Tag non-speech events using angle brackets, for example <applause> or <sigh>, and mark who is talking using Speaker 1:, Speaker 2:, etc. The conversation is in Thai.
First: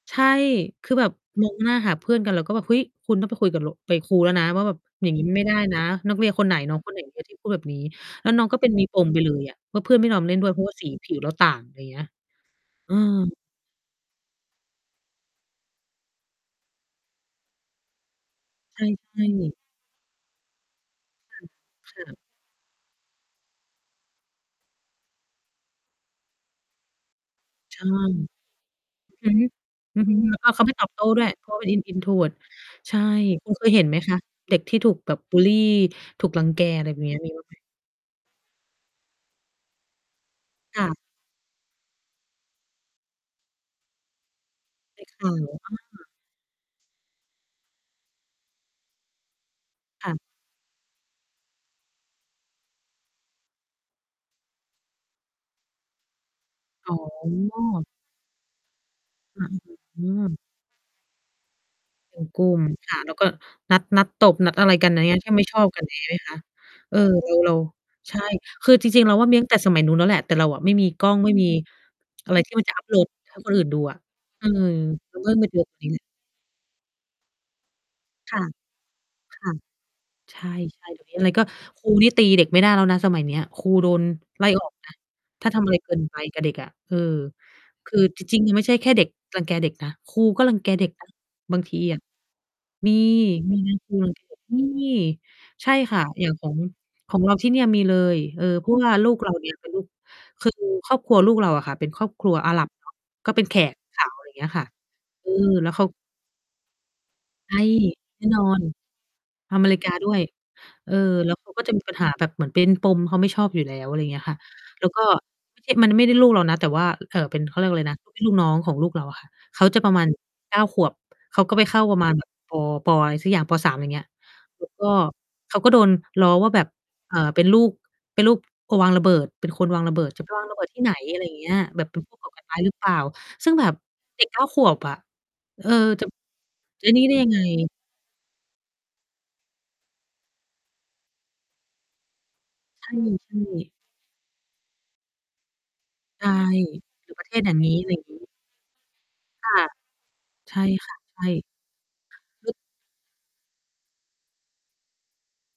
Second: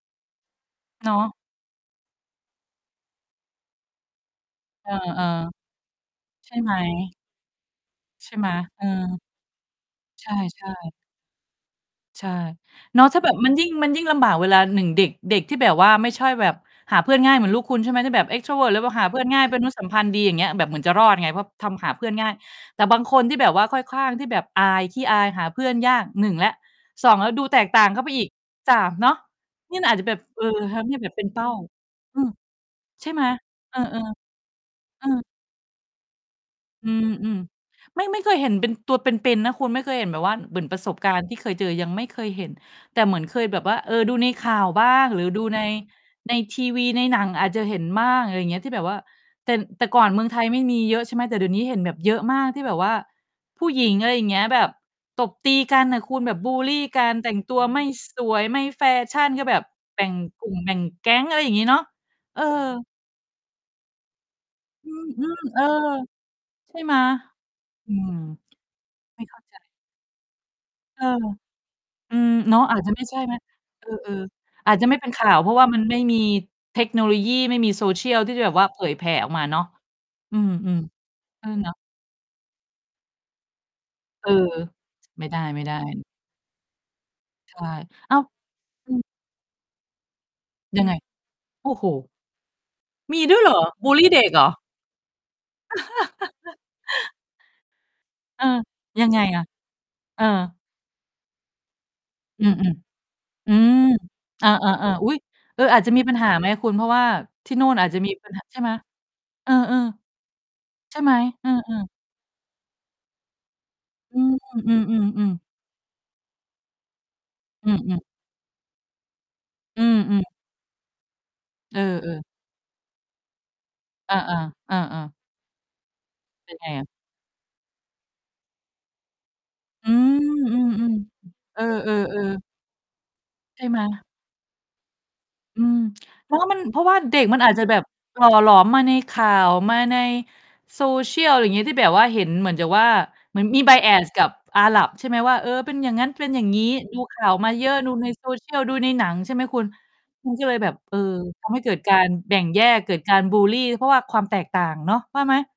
Speaker 1: ใช่ คือแบ
Speaker 2: เน
Speaker 1: บ
Speaker 2: าะ
Speaker 1: มองหน้าหาเพื่อนกัน แล้วก็แบบ เฮ้ย คุณต้องไปคุย ล กับครูแล้วนะว่า แบบ
Speaker 2: เออ
Speaker 1: อย่างนี้ไม่ได้นะ นักเรียนค
Speaker 2: ๆ ใ
Speaker 1: น
Speaker 2: ช
Speaker 1: ไหน
Speaker 2: ่ไหม?
Speaker 1: น้อง คนไหนเนี่ยที่ พูดแบบนี้ แล
Speaker 2: ใ
Speaker 1: ้
Speaker 2: ช
Speaker 1: ว
Speaker 2: ่
Speaker 1: น
Speaker 2: ไ
Speaker 1: ้อ
Speaker 2: หม?
Speaker 1: งก็เป็น
Speaker 2: เอ
Speaker 1: มีปม
Speaker 2: อ
Speaker 1: ไปเลยอะว่า เพื่อนไม่ยอม
Speaker 2: ใช
Speaker 1: เล่
Speaker 2: ่
Speaker 1: นด้วยเพราะว่าสี
Speaker 2: ๆ
Speaker 1: ผิวเรา ต่าง อะไรอย่างเงี้ย
Speaker 2: ใช่
Speaker 1: อื
Speaker 2: เนาะ ถ้าแบบ
Speaker 1: ม
Speaker 2: มันยิ่ง มันยิ่งลำบากเวลา 1 เด็ก เด็กที่แบบว่าไม่ใช่แบบ หาเพื่อนง่ายเหมือนลูกคุณ ใช่ไหม ที่แบบ extrovert หรื
Speaker 1: ใช
Speaker 2: อว่าหาเพื่อ
Speaker 1: ่
Speaker 2: นง่าย
Speaker 1: ๆ
Speaker 2: เป็นมนุษย์สัมพันธ์ดี อย่างเงี้ย แบบเหมือนจะรอดไง
Speaker 1: ค
Speaker 2: เพร
Speaker 1: ่
Speaker 2: าะ
Speaker 1: ะ
Speaker 2: ทำหา
Speaker 1: ค
Speaker 2: เ
Speaker 1: ื
Speaker 2: พ
Speaker 1: อ
Speaker 2: ื่
Speaker 1: แ
Speaker 2: อ
Speaker 1: บ
Speaker 2: น
Speaker 1: บ
Speaker 2: ง่าย แต่บางคนที่แบบว่าค่อยข้างที่แบบอาย ขี้อาย หาเพื่อนยาก 1 แล้ว 2 แล้วดูแตกต
Speaker 1: ใช
Speaker 2: ่า
Speaker 1: ่
Speaker 2: งเข้าไปอีก 3 เนาะ
Speaker 1: อือฮึ
Speaker 2: นี่มันอา
Speaker 1: อ
Speaker 2: จ
Speaker 1: ื
Speaker 2: จ
Speaker 1: อ
Speaker 2: ะแ
Speaker 1: ฮ
Speaker 2: บ
Speaker 1: ึ
Speaker 2: บ
Speaker 1: แล้
Speaker 2: เอ
Speaker 1: ว
Speaker 2: อ
Speaker 1: ก็เขาไม่
Speaker 2: ท
Speaker 1: ตอ
Speaker 2: ำใ
Speaker 1: บ
Speaker 2: ห้
Speaker 1: โต้
Speaker 2: แบบ
Speaker 1: ด
Speaker 2: เ
Speaker 1: ้
Speaker 2: ป็
Speaker 1: ว
Speaker 2: น
Speaker 1: ย
Speaker 2: เป
Speaker 1: เพ
Speaker 2: ้า
Speaker 1: ราะเป็น In
Speaker 2: อืม
Speaker 1: Introvert ใช่
Speaker 2: ใช่ไหม?
Speaker 1: คุณเคย
Speaker 2: เออ
Speaker 1: เห็นไหมคะ
Speaker 2: ๆ
Speaker 1: เด็กที่ถูก
Speaker 2: เออ
Speaker 1: แบบบุลลี ถูกรังแก ไ
Speaker 2: อ
Speaker 1: ร
Speaker 2: ื
Speaker 1: แบบ
Speaker 2: ม
Speaker 1: เนี้ย
Speaker 2: อ
Speaker 1: ม
Speaker 2: ื
Speaker 1: ี
Speaker 2: ม
Speaker 1: บ้างไหม?
Speaker 2: ไม่ ไม่เคยเห็นเป็นตัวเป็น ๆ นะคุณ ไม่เคยเห็นแบบว่าเหมือนปร
Speaker 1: ค
Speaker 2: ะ
Speaker 1: ่
Speaker 2: ส
Speaker 1: ะ
Speaker 2: บการณ์ที่เคยเจอยังไม่เคยเห็น แต่เหมือนเคยแบบว่า เออ ดูในข่าวบ้า
Speaker 1: ใน
Speaker 2: ง
Speaker 1: ข
Speaker 2: หรือ
Speaker 1: ่าว
Speaker 2: ดูใน
Speaker 1: <unintelligible>
Speaker 2: ในทีวี ในหนังอาจจะเห็นบ้าง อะไรอย่างเงี้ยที่แบบว่า แต่ แต่ก่อ
Speaker 1: ค
Speaker 2: น
Speaker 1: ่ะ
Speaker 2: เมืองไทยไม่มีเยอะ ใช่ไหม แต่เดี๋ยวนี้เห็นแบบเยอะมากที่แบบว่า ผู้หญิง อะไรอย่างเงี้ย แบบตบตีกันน่ะคุณ แบบบุลลี
Speaker 1: อ๋
Speaker 2: กัน แต่งตัวไม
Speaker 1: อ
Speaker 2: ่สวย ไม่แฟชั่น
Speaker 1: ค
Speaker 2: ก็
Speaker 1: ่ะ
Speaker 2: แบบแ
Speaker 1: อ
Speaker 2: บ
Speaker 1: อื
Speaker 2: ่ง
Speaker 1: ม
Speaker 2: กลุ่ม แบ่งแก๊ง อะไรอย่างงี้เนาะ
Speaker 1: เป็น
Speaker 2: เอ
Speaker 1: กลุ่ม
Speaker 2: อ
Speaker 1: ค่ะ แล้วก็นัด นัดตบ นัดอะไร
Speaker 2: อ
Speaker 1: ก
Speaker 2: ื
Speaker 1: ัน อย่างเงี้ย แค่
Speaker 2: ม
Speaker 1: ไม่
Speaker 2: ๆ
Speaker 1: ช
Speaker 2: เออ
Speaker 1: อบกัน อย่างงี้ไหมคะ?
Speaker 2: ใช่ไห
Speaker 1: เ
Speaker 2: ม?
Speaker 1: ออ แล้วเรา
Speaker 2: อืม
Speaker 1: ใช่ คือจริง ๆ เรา
Speaker 2: ไม
Speaker 1: ว
Speaker 2: ่
Speaker 1: ่า
Speaker 2: เ
Speaker 1: มี
Speaker 2: ข้า
Speaker 1: ตั้ง
Speaker 2: ใ
Speaker 1: แ
Speaker 2: จ
Speaker 1: ต่สมัยนู้นแล้วแหละ แต่เราอะไม่มี
Speaker 2: เอ
Speaker 1: ก
Speaker 2: อ
Speaker 1: ล้อง ไม่มี
Speaker 2: อื
Speaker 1: อ
Speaker 2: ม
Speaker 1: ะไรท
Speaker 2: เ
Speaker 1: ี่
Speaker 2: นา
Speaker 1: ม
Speaker 2: ะ
Speaker 1: ันจ
Speaker 2: อ
Speaker 1: ะ
Speaker 2: า
Speaker 1: อ
Speaker 2: จ
Speaker 1: ัป
Speaker 2: จะ
Speaker 1: โหล
Speaker 2: ไม่
Speaker 1: ด
Speaker 2: ใช่
Speaker 1: ใ
Speaker 2: น
Speaker 1: ห
Speaker 2: ะ
Speaker 1: ้คนอื่นดู
Speaker 2: เออ
Speaker 1: อะ อือ อื
Speaker 2: ๆ อ
Speaker 1: ม
Speaker 2: าจจะไม่เป็น
Speaker 1: มั
Speaker 2: ข
Speaker 1: นเ
Speaker 2: ่
Speaker 1: ร
Speaker 2: า
Speaker 1: ิ่
Speaker 2: ว
Speaker 1: มเ
Speaker 2: เ
Speaker 1: ป
Speaker 2: พ
Speaker 1: ็
Speaker 2: ร
Speaker 1: น
Speaker 2: า
Speaker 1: ฟ
Speaker 2: ะ
Speaker 1: ี
Speaker 2: ว่
Speaker 1: ล
Speaker 2: า
Speaker 1: แบ
Speaker 2: มั
Speaker 1: บ
Speaker 2: น
Speaker 1: นี้
Speaker 2: ไ
Speaker 1: แ
Speaker 2: ม่
Speaker 1: หละ
Speaker 2: มีเทคโนโลยี ไม่มี Social ที
Speaker 1: ค
Speaker 2: ่
Speaker 1: ่
Speaker 2: จะ
Speaker 1: ะ
Speaker 2: แบบว่าเผยแผ่ออก
Speaker 1: ค
Speaker 2: มา
Speaker 1: ่ะ
Speaker 2: เนาะ อ
Speaker 1: ใ
Speaker 2: ื
Speaker 1: ช่
Speaker 2: ม
Speaker 1: ใช่ เดี๋ยวนี้ อะไร
Speaker 2: ๆ
Speaker 1: ก
Speaker 2: เ
Speaker 1: ็
Speaker 2: ออ เนาะ
Speaker 1: ครูนี่ตีเด็กไม่ได้แล้วนะสมัยเนี้ย ครูโดน
Speaker 2: เออ
Speaker 1: ไล่ ออกนะ
Speaker 2: ไม่ไ
Speaker 1: ถ้าทำอะ
Speaker 2: ด
Speaker 1: ไ
Speaker 2: ้
Speaker 1: รเกิน
Speaker 2: ๆ
Speaker 1: ไปกับเด็กอะ เออ
Speaker 2: ใช่
Speaker 1: คือ
Speaker 2: อ้า
Speaker 1: จ
Speaker 2: ว
Speaker 1: ริง ๆ ไม่ใช่แค
Speaker 2: อ
Speaker 1: ่
Speaker 2: ื
Speaker 1: เ
Speaker 2: อ
Speaker 1: ด็กรังแกเด็กนะ ครูก็รังแก
Speaker 2: ยั
Speaker 1: เด็
Speaker 2: งไ
Speaker 1: ก
Speaker 2: ง
Speaker 1: นะ บาง
Speaker 2: โอ้
Speaker 1: ที
Speaker 2: โฮ
Speaker 1: อะ มี
Speaker 2: มีด้วยเหร
Speaker 1: มี
Speaker 2: อ
Speaker 1: นะ
Speaker 2: บ
Speaker 1: คร
Speaker 2: ุ
Speaker 1: ู
Speaker 2: ลลี
Speaker 1: รัง
Speaker 2: เ
Speaker 1: แ
Speaker 2: ด
Speaker 1: ก
Speaker 2: ็ก
Speaker 1: เด็
Speaker 2: เห
Speaker 1: ก
Speaker 2: รอ?
Speaker 1: มี ใช่ค่ะ อย่างของ ข
Speaker 2: <chuckles>
Speaker 1: องเราที่นี่มีเลย เ
Speaker 2: เ
Speaker 1: อ
Speaker 2: อ
Speaker 1: อ
Speaker 2: อ
Speaker 1: เพราะว่า
Speaker 2: ยั
Speaker 1: ลู
Speaker 2: ง
Speaker 1: ก
Speaker 2: ไง
Speaker 1: เรา
Speaker 2: อะ?
Speaker 1: เนี่ยเป็นลูก
Speaker 2: เอ
Speaker 1: คือ
Speaker 2: อ
Speaker 1: ครอบครัวลูกเราอะค่ะ เป็นครอบครัว
Speaker 2: อื
Speaker 1: อา
Speaker 2: ม
Speaker 1: หรับ เนาะ ก็เป็
Speaker 2: ๆ
Speaker 1: น
Speaker 2: อื
Speaker 1: แข
Speaker 2: ม
Speaker 1: ก ขาว อะไรอย่างเง
Speaker 2: อ
Speaker 1: ี้
Speaker 2: า
Speaker 1: ยค่ะ
Speaker 2: ๆ ๆ อุ๊ย
Speaker 1: เออ
Speaker 2: เออ
Speaker 1: แล้ว
Speaker 2: อ
Speaker 1: เ
Speaker 2: า
Speaker 1: ข
Speaker 2: จ
Speaker 1: า
Speaker 2: จะมีปัญหาไหมคุณ เพราะว่าท
Speaker 1: ใช
Speaker 2: ี่
Speaker 1: ่
Speaker 2: นู่นอาจจะ มี
Speaker 1: แน
Speaker 2: ป
Speaker 1: ่
Speaker 2: ัญ
Speaker 1: น
Speaker 2: ห
Speaker 1: อ
Speaker 2: า ใช่
Speaker 1: น
Speaker 2: ไหม? เออ
Speaker 1: อเมริกาด้วย เอ
Speaker 2: ๆ ใ
Speaker 1: อ
Speaker 2: ช่ไหม?
Speaker 1: แล้วเ
Speaker 2: อ
Speaker 1: ข
Speaker 2: ื
Speaker 1: าก็จะมี
Speaker 2: ม ๆ
Speaker 1: ปัญหาแบบเหมือนเป็นปม เขาไม่ชอบอยู่แล้ว อะไรอย่างเ
Speaker 2: อ
Speaker 1: ง
Speaker 2: ื
Speaker 1: ี้ย
Speaker 2: ม
Speaker 1: ค่ะ
Speaker 2: อื
Speaker 1: แล้วก็
Speaker 2: ม ๆ ๆ
Speaker 1: ที่มัน ไม่ได้ลูกเรานะ แต่ว่า เอ่อ เป็น เขาเรีย
Speaker 2: อื
Speaker 1: กว่าอะไรนะ
Speaker 2: อ ๆ
Speaker 1: พี่น้องของลูกเราอะค่ะ เขาจะ
Speaker 2: อื
Speaker 1: ประมาณ
Speaker 2: ม ๆ
Speaker 1: 9 ขวบ เขาก็ไปเข
Speaker 2: เอ
Speaker 1: ้าประมาณ
Speaker 2: อ
Speaker 1: แบ
Speaker 2: ๆ
Speaker 1: บ ป. ป. อะไรสักอย่าง ป. 3 อย่างเงี้ย
Speaker 2: อา
Speaker 1: แล้
Speaker 2: ๆ เ
Speaker 1: ว
Speaker 2: ออ
Speaker 1: ก็
Speaker 2: ๆ
Speaker 1: เขาก็โดนล้อว
Speaker 2: เ
Speaker 1: ่
Speaker 2: ป
Speaker 1: า
Speaker 2: ็น
Speaker 1: แบ
Speaker 2: ไง
Speaker 1: บ
Speaker 2: อะ?
Speaker 1: เอ่อ เป็นลูก เป็นลูกคนวางระเบิด เป็นคนวาง
Speaker 2: อื
Speaker 1: ระเบิด
Speaker 2: อ
Speaker 1: จะไปวางร
Speaker 2: อ
Speaker 1: ะ
Speaker 2: ื
Speaker 1: เบิด ที่ไหน
Speaker 2: อ
Speaker 1: อะไรอย่างเงี้
Speaker 2: ๆ เ
Speaker 1: ย
Speaker 2: ออ
Speaker 1: แบบเป็น ผู้ ก่อก
Speaker 2: ๆ ๆ
Speaker 1: ารร้ายหรือเปล่า ซึ่ง
Speaker 2: ใช
Speaker 1: แบ
Speaker 2: ่
Speaker 1: บ
Speaker 2: ไหม?
Speaker 1: เด็ก 9 ขวบอะ
Speaker 2: อื
Speaker 1: เออ
Speaker 2: ม <smacks lips>
Speaker 1: จะ
Speaker 2: เราว่ามัน เพรา
Speaker 1: จะ
Speaker 2: ะ
Speaker 1: ไอ
Speaker 2: ว
Speaker 1: ้
Speaker 2: ่า
Speaker 1: นี้ได
Speaker 2: เด
Speaker 1: ้
Speaker 2: ็ก
Speaker 1: ยัง
Speaker 2: ม
Speaker 1: ไ
Speaker 2: ั
Speaker 1: ง?
Speaker 2: นอาจจะแบบหล่อหลอมมาในข่าว มาใน Social อะไรอย่างงี้ ที่แบบว่าเห็นเหมือนกับว่า
Speaker 1: ใช่
Speaker 2: เหมือนมี
Speaker 1: ๆ
Speaker 2: Bias กับอาหรับ ใช่ไหมว่า เออ เป็นอย่างงั้น
Speaker 1: ใ
Speaker 2: เ
Speaker 1: ช
Speaker 2: ป็น
Speaker 1: ่
Speaker 2: อย่างงี้ ดู
Speaker 1: หรื
Speaker 2: ข
Speaker 1: อป
Speaker 2: ่
Speaker 1: ระ
Speaker 2: า
Speaker 1: เท
Speaker 2: ว
Speaker 1: ศ
Speaker 2: ม
Speaker 1: อย
Speaker 2: า
Speaker 1: ่าง
Speaker 2: เยอ
Speaker 1: งี
Speaker 2: ะ
Speaker 1: ้ อะ
Speaker 2: ด
Speaker 1: ไ
Speaker 2: ู
Speaker 1: รอย่
Speaker 2: ใ
Speaker 1: า
Speaker 2: น
Speaker 1: งงี้
Speaker 2: Social ดูในหนัง ใช่ไหม
Speaker 1: ค่
Speaker 2: คุ
Speaker 1: ะ
Speaker 2: ณ มันก็เล
Speaker 1: ใช
Speaker 2: ย
Speaker 1: ่
Speaker 2: แบบ
Speaker 1: ค
Speaker 2: เอ
Speaker 1: ่ะ
Speaker 2: อ
Speaker 1: ใช่
Speaker 2: ทำให้เกิดการแบ่
Speaker 1: ค
Speaker 2: ง
Speaker 1: ือ
Speaker 2: แยก เกิดการบุลลี เพราะว่าความแตกต่างเนาะ ว่าไหม?